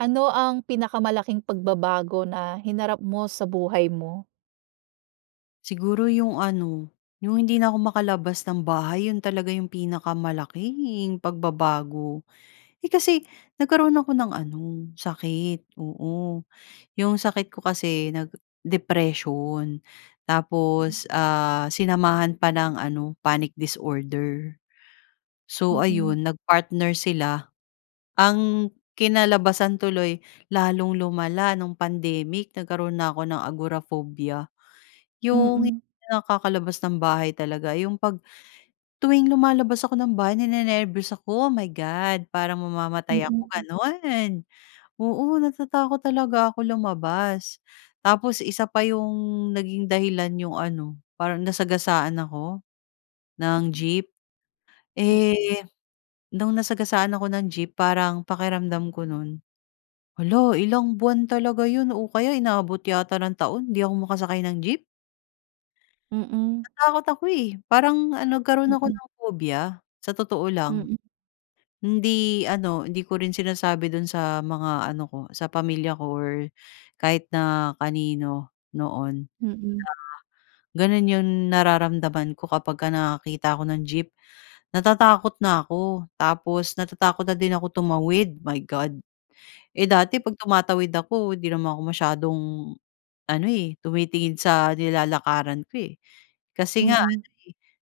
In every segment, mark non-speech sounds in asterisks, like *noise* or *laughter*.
Ano ang pinakamalaking pagbabago na hinarap mo sa buhay mo? Siguro 'yong ano, 'yong hindi na ako makalabas ng bahay. 'Yon talaga 'yong pinakamalaking pagbabago. Eh, kasi nagkaroon ako ng ano, sakit. Oo, 'yong sakit ko kasi nag depression. Mm. Tapos, ah, sinamahan pa ng ano, panic disorder. So Mm. ayun nag-partner sila. Ang kinalabasan tuloy, lalong lumala no'ng pandemic nagkaroon na ako ng agoraphobia Yong Mm. hindi nakakalabas ng bahay talaga 'yong 'pag, tuwing lumalabas ako ng bahay ninenerbiyos ako, oh my God! Parang mamamatay ako, Mm. gano'n. Oo natatakot talaga ako lumabas. Tapos isa pa 'yong, naging dahilan 'yong ano, parang nasagasaan ako, Hmm. ng jeep. Mm. Eh, no'ng nasagasaan ako ng jeep parang pakiramdam ko no'n, hala ilang buwan talaga 'yon o kaya inabot yata ng taon, 'di ako makasakay ng jeep. Mm. Natakot ako eh. Parang ano, nagkaroon ako Mm. ng phobia. Sa totoo lang. Mm. Hindi ano, hindi ko rin sinasabi do'n sa mga ano ko, sa pamilya ko or kahit na kanino, noon. Mm. Gano'n 'yong nararamdaman ko kapag ka nakakita ako ng jeep. Natatakot na ako tapos natatakot na din ako tumawid, my God. Eh, dati M 'pag tumatawid ako 'di naman ako masyadong ano eh, tumitingin sa nilalakaran ko eh. Kasi nga Mm. ano, eh,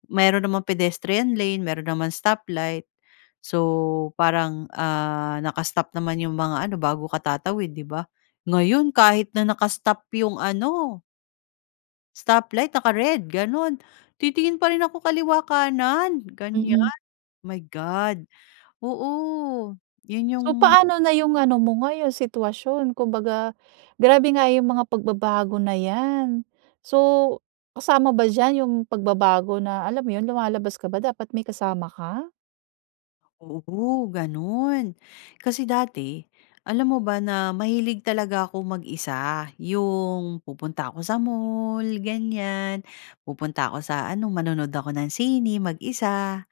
meron namang pedestrian lane, meron naman stop light. So parang ah, naka-stop naman 'yong mga ano, bago ka tatawid, di ba? Ngayon kahit na naka-stop 'yong ano, stoplight, naka-red ganun. Titingin pa rin ako kaliwa kanan Mm. gan'yan. My God. Oo. 'Yon yung So paano na 'yong ano mo ngayon, sitwasyon. Kumbaga, grabe nga yung mga pagbabago na 'yan. So, kasama ba diyan 'yong pagbabago na, alam mo 'yon, lumalabas ka ba dapat may kasama ka? Oo ganun. Kasi dati, alam mo ba na mahilig talaga ako mag-isa, yung pupunta ako sa mall ganyan. Pupunta ako sa ano manonood ako ng sine mag-isa.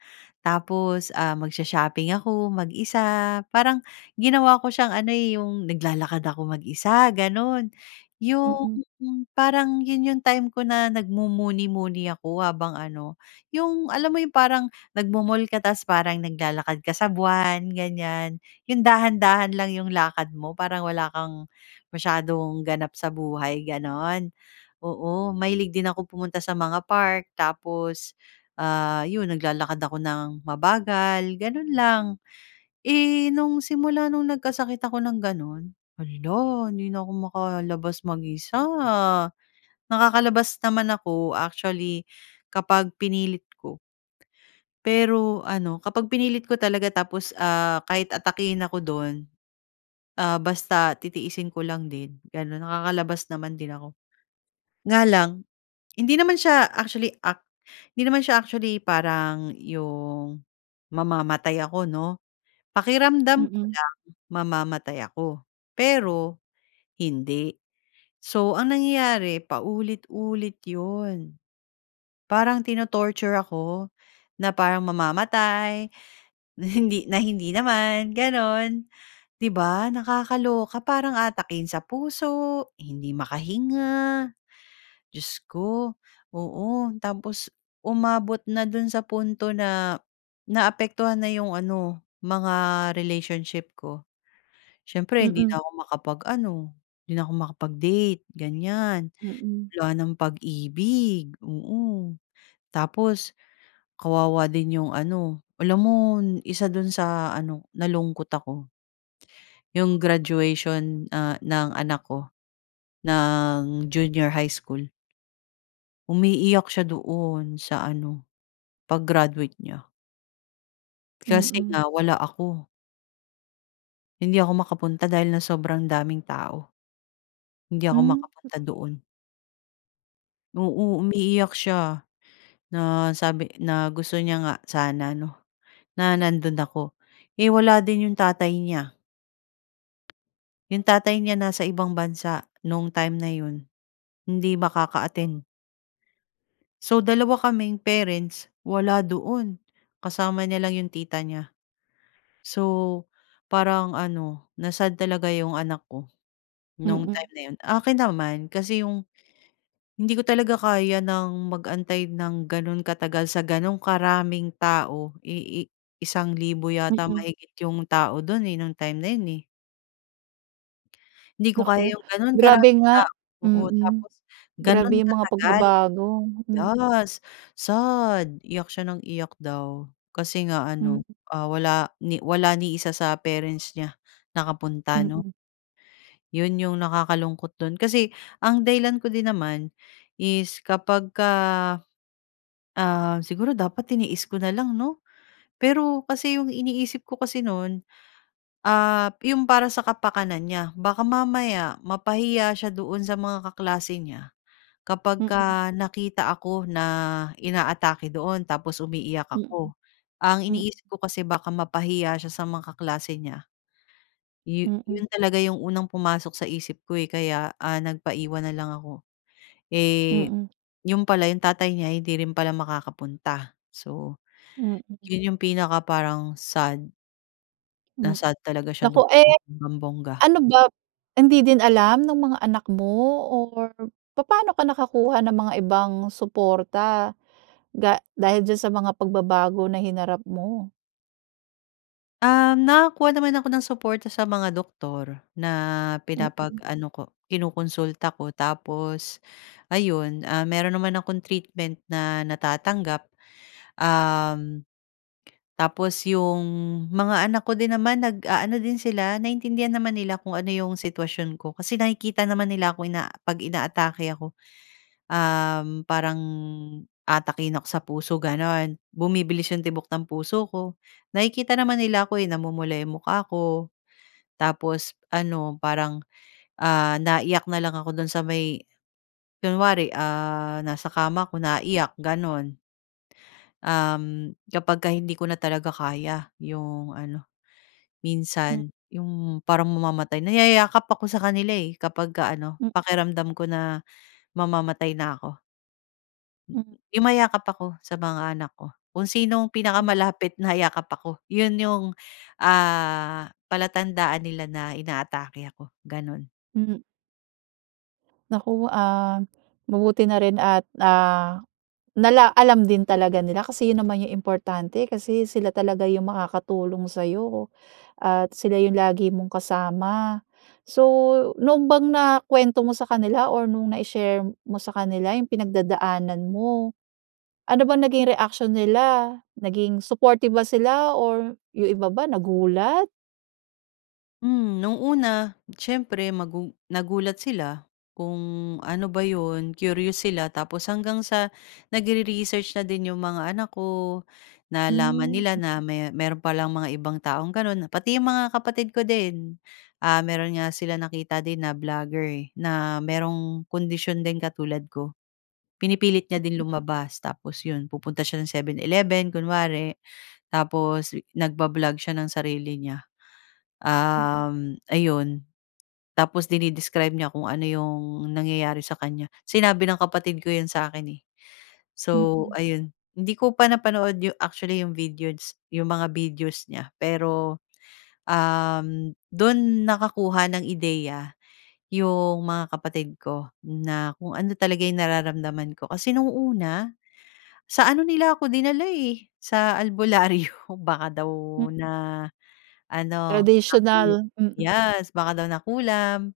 Tapos ah, magsho-shopping ako mag-isa. Parang ginawa ko siyang ano eh, yung naglalakad ako mag-isa, ganun. Yung Mm. parang yun yung time ko na nagmumuni-muni ako habang ano, yung alam mo yung parang nagmo-mall ka tapos parang naglalakad ka sa buwan, ganyan, yung dahan-dahan lang yung lakad mo, parang wala kang masyadong ganap sa buhay, gano'n. Oo, mahilig din akong pumunta sa mga park tapos ah, yun naglalakad ako nang mabagal, ganun lang. Eh, nung simula nung nagkasakit ako ng ganun, hala, hindi na ako makalabas mag-isa. Nakakalabas naman ako actually, kapag pinilit ko. Pero ano, kapag pinilit ko talaga tapos, ah, kahit atakihin ako dun, ah, basta titiisin ko lang din gano'n. Nakakalabas naman din ako, nga lang hindi naman siya actually, ac hindi naman siya actually parang 'yong mamamatay ako, 'no. Pakiramdam ko Mm. lang mamamatay ako, pero hindi. So, ang nangyayari, paulit-ulit 'yon. Parang ti-no-torture ako, na parang mamamatay, na hindi na hindi naman ganon, 'di ba? Nakakaloka, parang aatakihin sa puso, hindi makahinga. Diyos ko, oo. Tapos umabot na do'n sa punto na naapektuhan na 'yong ano mga relationship ko. Siyempre 'di na Mm. ako makapag-ano, 'di na ako makapag-date, ganyan. Mm. Wala nang pag-ibig. Oo, tapos kawawa din 'yong ano alam mo, isa do'n sa ano, nalungkot ako, yung graduation, ah, ng anak ko ng junior high school. Umiiyak siya doon. Sa ano, pag-graduate niya. Kasi Mm. nga wala ako. Hindi ako makapunta dahil nga sobrang daming tao. Hindi ako Hmm. makapunta doon. Oo, umiiyak siya. Na sabi na gusto niya nga sana 'no, na nandoon ako. Eh, wala din 'yong tatay niya. 'Yong tatay niya nasa ibang bansa no'ng time na 'yon. Hindi makaka-attend. So dalawa kaming parents wala doon. Kasama niya lang 'yong tita niya. So parang ano na-sad talaga 'yong anak ko, no'ng Mm. time na 'yon. Akin naman kasi 'yong hindi ko talaga kaya ng mag-antay ng gano'n katagal sa gano'ng karaming tao, ii isang libo yata Mm. mahigit 'yong tao doon, eh, no'ng time na 'yon, eh. Hindi ko Naku kaya 'yong gano'n grabe karaming nga, tao. Oo, mm. tapos Grabe gano'n 'yong mga katagal. pagbabago. Hmm. Yes, sad. Iyak siya ng iyak daw. Kasi nga Mm. ano, ah, wala ni wala ni isa sa parents niya nakapunta, 'no. Mm. 'Yon 'yong nakakalungkot dun kasi ang dahilan ko din naman is kapag ka, ah siguro dapat tiniis ko na lang, 'no? Pero kasi 'yong iniisip ko kasi no'n, ah, 'yong para sa kapakanan niya. Baka mamaya mapahiya siya doon sa mga kaklase niya, Mm. kapagka nakita ako na ina-atake doon tapos umiiyak Mm. ako. Ang Hmm. iniisip ko kasi baka mapahiya siya sa mga kaklase niya. Yo Mm. 'yon talaga 'yong unang pumasok sa isip ko, eh, kaya nagpaiwan na lang ako. Eh, Mm. 'yon pala, 'yong tatay niya hindi rin pala makakapunta. So Mm. 'yon 'yong pinaka parang sad. Hmm. Na-sad talaga siya Naku, doon eh. bonggang-bongga. Ano ba? Hindi din alam ng mga anak mo? Or papa'no ka nakakuha ng mga ibang suporta, ga dahil diyan sa mga pagbabago na hinarap mo. Ah, nakakuha naman ako ng suporta sa mga doktor na, Mhm. pinapag-ano ko kinokonsulta ko tapos ayun. Ah, meron naman akong treatment na natatanggap. Uhm, tapos yung mga anak ko din naman nag-aano din sila naintindihan naman nila kung ano yung sitwasyon ko, kasi nakikita naman nila ako, eh, 'pag inaatake ako. Uhm, Parang aatakihin ako sa puso gano'n. Bumibilis yung tibok ng puso ko, nakikita naman nila ako, eh, namumula yung mukha ko, tapos ano parang, ah, naiyak na lang ako do'n sa may, kunwari, ah, nasa kama ako naiiyak gano'n. Uhm, kapag ka hindi ko na talaga kaya 'yong ano. Minsan 'yong parang mamamatay, nayayakap ako sa kanila, eh, kapag ka ano, pakiramdam ko na, mamamatay na ako. Hm Yumayakap ako sa mga anak ko. Kung sinong Hmm. pinakamalapit nayakap ako, 'yon yung ah, palatandaan nila na inaatake ako, ganun Hmm. Naku, ah, mabuti na rin at, ah, nala alam din talaga nila kasi yun, naman yung importante kasi, sila talaga yung makakatulong sa'yo at sila yung lagi mong kasama. So, noon bang nakuwento mo sa kanila, or nung nai-share mo sa kanila yung pinagdadaanan mo, ano bang naging reaksyon nila? Naging supportive ba sila, or yung iba ba nagulat? Hmm. No'ng una siyempre, magu nagulat sila kung ano ba 'yon, curious sila, tapos hanggang sa nagre-research na din 'yong mga anak ko. Nalaman Hmm nila m na me meron palang mga ibang taong gano'n. Pati 'yong mga kapatid ko din, ah, mayro'n nga sila nakita din na blogger eh, na merong kondisyon din katulad ko. Pinipilit niya din lumabas, tapos 'yon pupunta siya ng Seven Eleven kunwari, tapos nagba-blog siya ng sarili niya, Hmm. uhm, ayun tapos dine-describe niya kung ano 'yong nangyayari sa kanya. Sinabi ng kapatid ko 'yan sa akin eh, so Mm. ayun, hindi ko pa napanood actually 'yong videos, 'yong mga videos niya pero, uhm, do'n nakakuha ng ideya 'yong mga kapatid ko, na kung ano talaga yung nararamdaman ko. Kasi, noong una, sa ano nila ako dinala eh, sa albularyo baka daw Hmm. na ano, sapi, Tradisyonal, mm. yes, baka daw nakulam,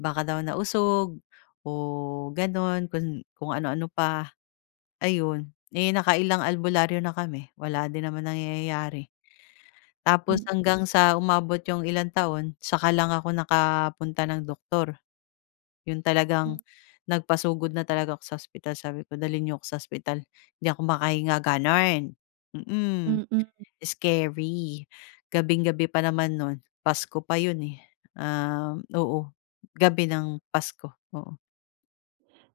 baka daw nausog, o gano'n kung kung ano ano pa. Ayun, eh, nakailang albularyo na kami wala din naman nangyayari, tapos Mm. hanggang sa umabot yung ilang taon, saka lang ako nakapunta ng doktor, yon talagang Hmm. nagpasugod na talaga ako sa ospital. Sabi ko, dalhin n'yo ako sa ospital, 'di ako makahinga, ganun, mm, Mm. scary. Gabing-gabi pa naman no'n Pasko pa 'yon eh, uhm, oo, gabi ng Pasko, oo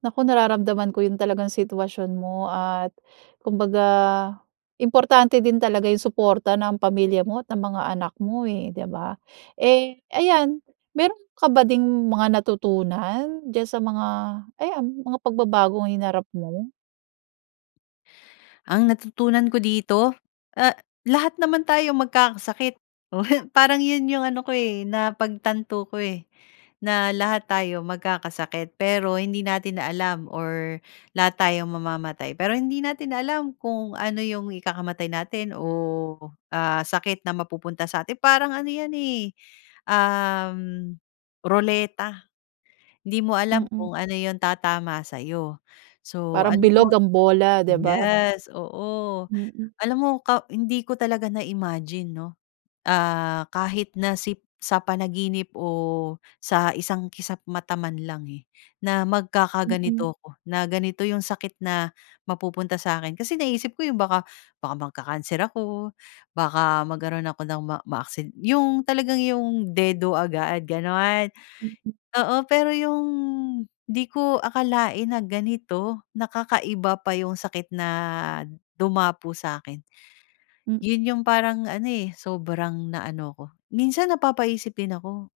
Naku, nararamdaman ko 'yung talagang sitwasyon mo at kumbaga, importante din talaga 'yung suporta ng pamilya mo at ng mga anak mo, eh, di ba? Eh, ayan meron ka ba ding mga natutunan diyan sa mga ayan, mga pagbabagong hinarap mo? Ang natutunan ko dito. Ah, lahat naman tayo magkakasakit. Oh, parang 'yon 'yong ano ko, eh, napagtanto ko, eh. Na lahat tayo magkakasakit, pero hindi natin alam or lahat tayo mamamatay pero hindi natin alam kung ano 'yong ikakamatay natin o, ah, sakit na mapupunta sa'tin. Parang ano 'yan, eh, um, roleta. Hindi mo alam Mm. kung ano 'yong tatama sa'yo, so Parang alam mo. bilog ang bola, 'di ba? Yes, oo. Mm. Alam mo ka hindi ko talaga na imagine 'no, ah, kahit na si sa panaginip o sa isang kisap-mata man lang, eh, na Mm. magkakaganito ako. Na ganito 'yung sakit na mapupunta sa akin. Kasi naisip ko 'yung baka baka magka-cancer ako, baka magkaroon ako ng ma maaksi 'yung talagang 'yung dedo agad ganon. Mm. Oo, pero 'yung 'di ko akalain na ganito, na kakaiba pa 'yung sakit na dumapo sa'kin. Hmm. 'Yun 'yung parang ano, eh, sobrang na ano 'ko. Minsan napapaisip din ako.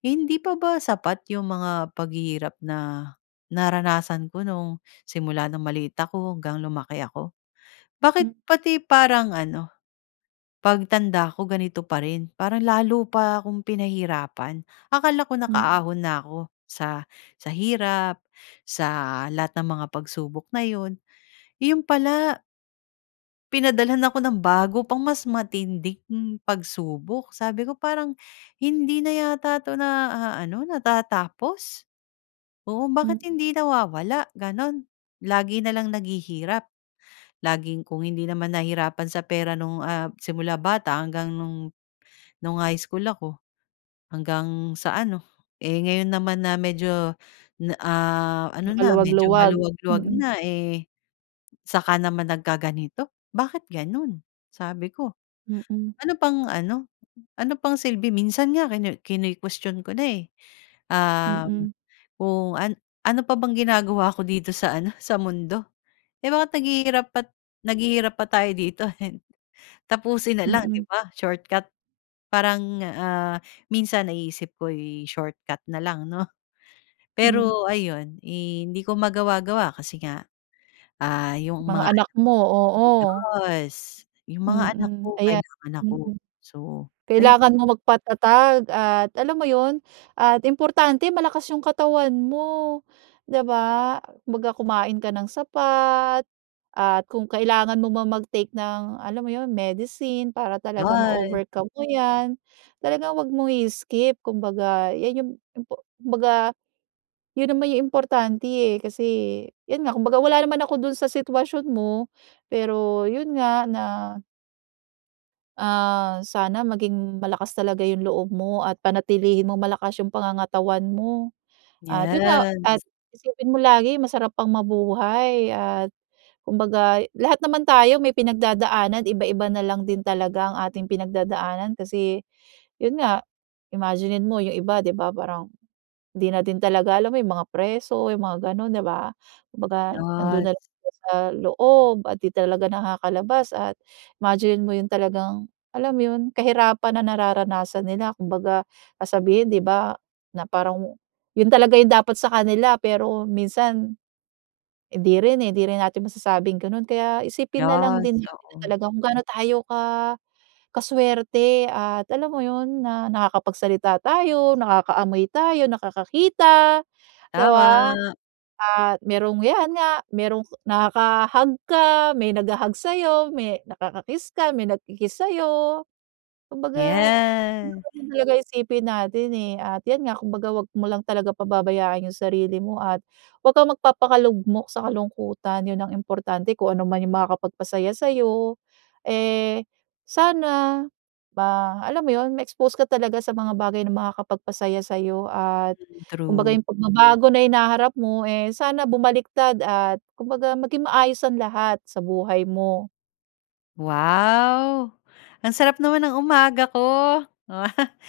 Hindi pa ba sapat 'yung mga paghihirap na naranasan ko nung simula nung maliit ako, hanggang lumaki ako. Hmm. Bakit pati parang ano, pagtanda ko, ganito pa rin? Parang lalo pa akong pinahirapan. Akala ko Hmm. nakaahon na ako sa sa hirap. Sa lahat ng mga pagsubok na 'yon. 'Yon pala Pinadalhan ako ng bago pang mas matinding pagsubok. Sabi ko, "Parang hindi na yata 'to naaano, natatapos," oo, "Bakit Hmm. hindi nawawala?" Gano'n. "Lagi na lang naghihirap, laging kung hindi naman nahirapan sa pera no'ng, ah, simula bata hanggang no'ng no'ng high school ako, hanggang sa ano, eh, ngayon naman na medyo na ah, ano na, medyo Nakaluwag-luwag. maluwag-luwag Mm. na, eh, saka naman nagkaganito, bakit gano'n?" Sabi ko, Mm. "Ano pang ano, ano pang silbi?" Minsan nga kinuwe kinu-question ko na, eh, um, Mm. kung, "An ano pa bang ginagawa ko dito sa ano, sa mundo? Eh, bakit naghihirap at naghihirap pa tayo dito? *chuckles* Tapusin na lang." 'Di Mm. ba, shortcut. Parang, ah, minsan naiisip ko, eh, shortcut na lang, 'no? Hmm. Pero ayun, eh, hindi ko magawa-gawa, kasi nga, ah, yung Mga mga anak mo, anak oo. yes, yung mga anak Mm. ko Ayan kailangan ako. mm. So, ayun. Kailangan mong magpatatag at alam mo yun at importante malakas yung katawan mo, 'di ba? Kumbaga, kumain ka ng sapat, at kung kailangan mo mang mag-take ng alam mo 'yon, medicine para talaga 'Yon. ma-overcome mo yan. Talagang huwag mong i-skip. Kumbaga, yan yung impo kumbaga yun naman yung importante, eh, kasi 'yon nga, kumbaga wala naman ako do'n sa sitwasyon mo, pero yun nga na Ah, sana maging malakas talaga 'yung loob mo at panatilihin mong malakas 'yung pangangatawan mo. At yun nga, 'Yan. at isipin mo lagi masarap pang mabuhay at, kumbaga lahat naman tayo may pinagdadaanan iba-iba na lang din talaga ang ating pinagdadaanan kasi, yun nga, imaginine mo 'yong iba 'di ba parang, 'di natin talaga alam mo 'yung mga preso, 'yung mga gano'n, 'di ba? 'Kumbaga nando'n Yes. na lang sila sa loob at 'di talaga nakakalabas at imaginine mo 'yung talagang, alam mo yun, kahirapan na nararanasan nila. Kumbaga sasabihin 'di ba, na parang mu yun talaga 'yung dapat sa kanila, pero minsan, hindi rin eh, hindi rin natin masasabing gano'n. Kaya isipin na lang din Yes, natin oo. talaga kung gaano tayo ka ka-swerte at, alam mo yun, na nakakapagsalita tayo, nakakaamoy tayo, nakakakita, 'di ba? Tama. At merong, 'yan nga, merong nakaka-hug ka, may nagha-hug sa'yo, may nakaka-kiss ka, may nagki-kiss sa'yo. Kumbaga, Yeah. dapat talaga isipin natin eh at 'yan nga kumbaga 'wag mo lang talaga pababayaan 'yung sarili mo at 'wag kang magpapakalugmok sa kalungkutan, yun ang importante. Kung ano man 'yung makakapagpasaya sa'yo eh, sana ma alam mo yun, ma-expose ka talaga sa mga bagay na makakapagpasaya sa'yo at, kumbaga True. 'yung pagbabago na hinaharap mo, eh, sana bumaliktad at kumbaga maging maayos ang lahat sa buhay mo. Wow! Ang sarap naman ng umaga ko. *laughs*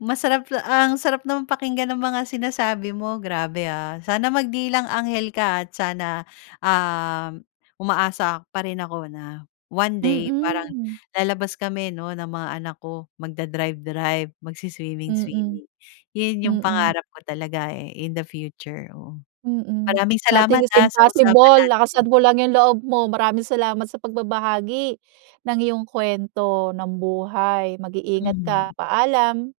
Masarap ang sarap naman pakinggan ng mga sinasabi mo, grabe ha. Sana magdilang-anghel ka at sana, um, umaasa pa rin ako na one day parang Mm. lalabas kami 'no, ng mga anak ko, magda-drive-drive, Mm. magsi-swimming-swimming. Yun 'yung Mm. pangarap ko talaga eh in the future, oo. Mm. Maraming salamat Nothing is ha, sa usapan impossible, natin. lakasan mo lang 'yung loob mo. Maraming salamat sa pagbabahagi, ng iyong kwento ng buhay. Mag-iingat ka. Mm. Paalam.